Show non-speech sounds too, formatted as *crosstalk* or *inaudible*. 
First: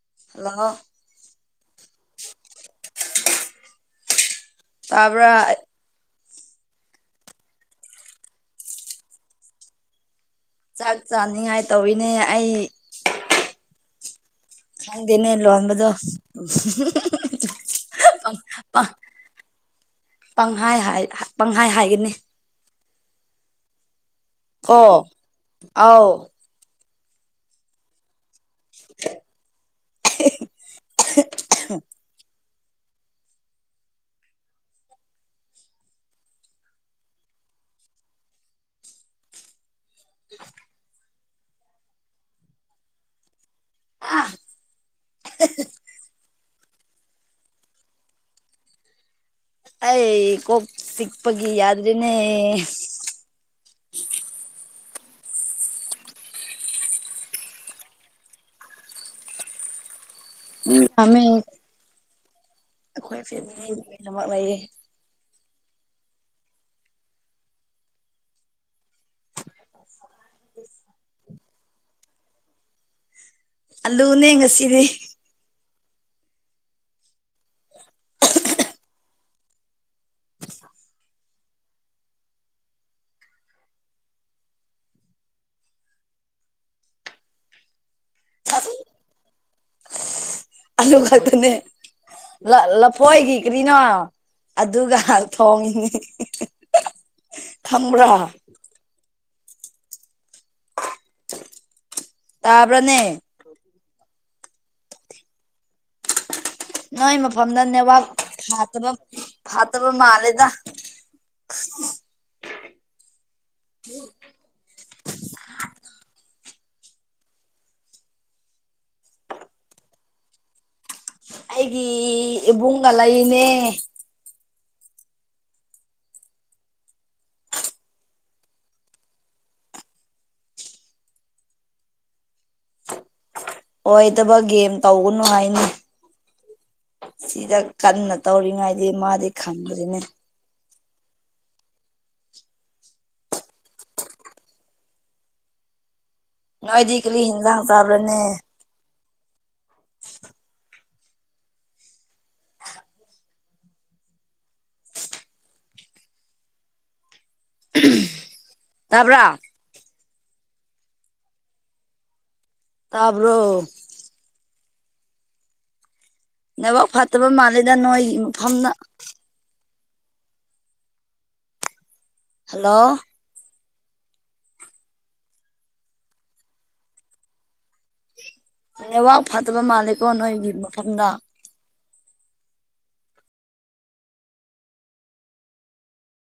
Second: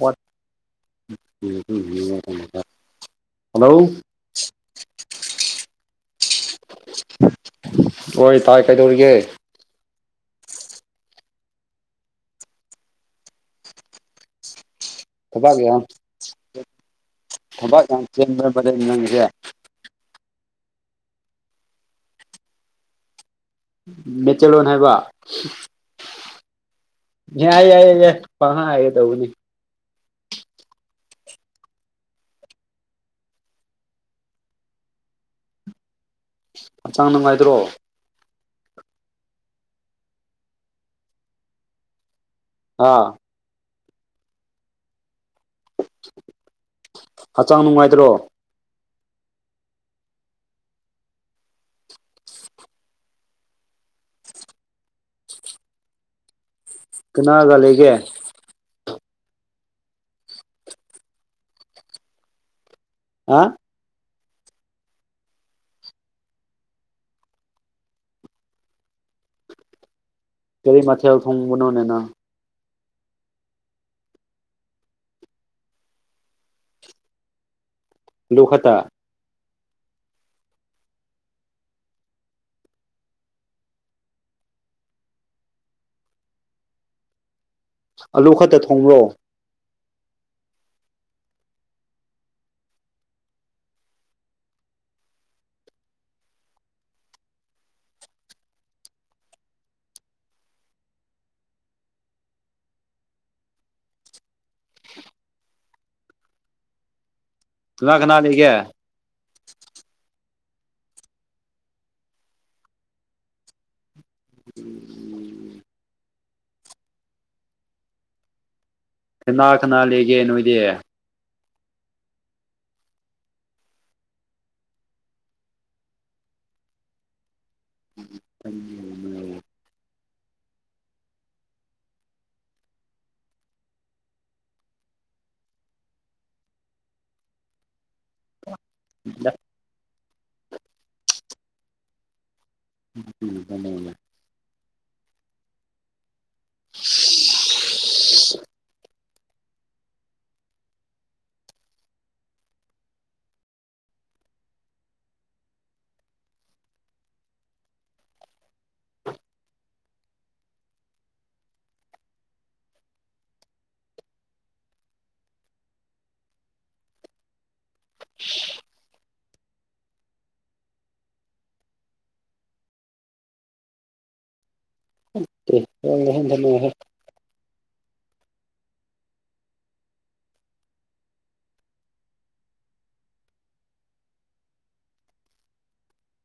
ꯋꯥꯠ hello *unintelligible* hello ꯇꯥꯕꯔꯥ ꯍꯣꯏ ꯇꯥꯏ ꯀꯩꯗꯧꯔꯤꯒꯦ ꯆꯥꯛ ꯆꯥꯅꯤꯡꯉꯥꯏ ꯇꯧꯋꯤꯅꯦ ꯑꯩ ꯈꯪꯗꯦꯅꯦ ꯊꯕꯛ ꯌꯥꯝ ꯂꯣꯟꯕꯗꯣ ꯊꯕꯛ ꯌꯥꯝ ꯆꯦꯟꯕ ꯃꯔ ꯅꯪꯒꯤꯁꯦ *inaudible* ꯄꯪꯍꯥꯏ ꯄꯪꯍꯥꯏ ꯍꯥꯏꯒꯅꯤ ꯃꯩꯇꯩꯂꯣꯟ ꯀꯣ ꯍꯥꯏꯕ ꯑꯥꯎ ꯌꯥꯢ ꯌꯥꯢ ꯌꯥꯢ ꯄꯪꯍꯥꯢ ꯍꯥꯢꯒꯗꯧꯕꯅꯤ *unintelligible* ꯍꯛꯆꯥꯡ ꯅꯨꯡꯉꯥꯏꯗ꯭ꯔꯣ ꯍꯥꯥ *unintelligible* ꯍꯛꯆꯥꯡ ꯅꯨꯡꯉꯥꯏꯗ꯭ꯔꯣ ꯑꯩ ꯀꯣꯛ ꯆꯤꯛꯄꯒꯤ ꯌꯥꯗ꯭ꯔꯅꯦ *inaudible* ꯀꯅꯥꯒ ꯂꯩꯒꯦ ꯑꯩꯈꯣꯢ ꯍꯥ ꯐꯦꯃꯂꯤ ꯂꯣꯢꯅꯃꯛ ꯂꯩꯌꯦ ꯀꯔꯤ ꯃꯊꯦꯜ ꯊꯣꯡꯕꯅꯣꯅꯦꯅꯪ ꯑꯂꯨꯅꯦ ꯉꯁꯤꯗꯤ ꯗꯨꯈꯠꯇ ꯑꯂꯨ ꯈꯛꯇ ꯊꯣꯡꯕꯔꯣ ꯑꯂꯨ ꯈꯇꯅꯦ ꯂꯐꯣꯏꯒꯤ ꯀꯔꯤꯅꯣ ꯑꯗꯨꯒ ꯊꯣꯡꯉꯤꯅꯤ ꯈꯝꯕ꯭ꯔꯥ ꯇꯕꯔꯅꯦ ꯅꯣꯏ ꯃꯐꯝꯗ ꯀꯅꯥ ꯅꯦꯠꯋꯥꯛ ꯀꯅꯥ ꯂꯩꯒꯦ ꯐꯥꯠꯇꯕ ꯐꯥꯠꯇꯕ ꯃꯥꯜꯂꯦꯗ *unintelligible* ꯎꯝ ꯎꯝ ꯀꯥꯅ ꯀꯅꯥ ꯂꯩꯒꯦ ꯅꯣꯢꯗꯤ ꯑꯩꯒꯤ ꯏꯕꯨꯡꯒ ꯂꯩꯅꯦ *unintelligible* ꯑꯣꯢꯇꯕ ꯒꯦꯝ ꯇꯧꯒꯅꯨ ꯍꯥꯏꯅꯤ ꯁꯤꯗ ꯀꯟꯅ ꯇꯧꯔꯤꯉꯩꯗꯤ ꯃꯥꯗꯤ ꯈꯪꯗ꯭ꯔꯤꯅꯦ *unintelligible* ꯅꯣꯏꯗꯤ ꯀꯔꯤ ꯍꯤꯟꯖꯥꯡ ꯆꯕꯔꯥꯅꯦ *unintelligible* *unintelligible* ꯇꯕꯔꯥ ꯇꯥꯕ꯭ꯔꯣ ꯅꯦꯋꯥ꯭ꯔꯛ ꯐꯠꯇꯕ ꯃꯥꯜꯂꯦꯗ ꯅꯣꯏ ꯃꯐꯝꯗꯣ ꯍꯜꯂꯣ *unintelligible* ꯅꯦꯋꯥꯥꯛ ꯐꯠꯇꯕ ꯃꯥꯜꯂꯤꯀꯣ ꯅꯣꯏꯒꯤ ꯃꯐꯝꯗ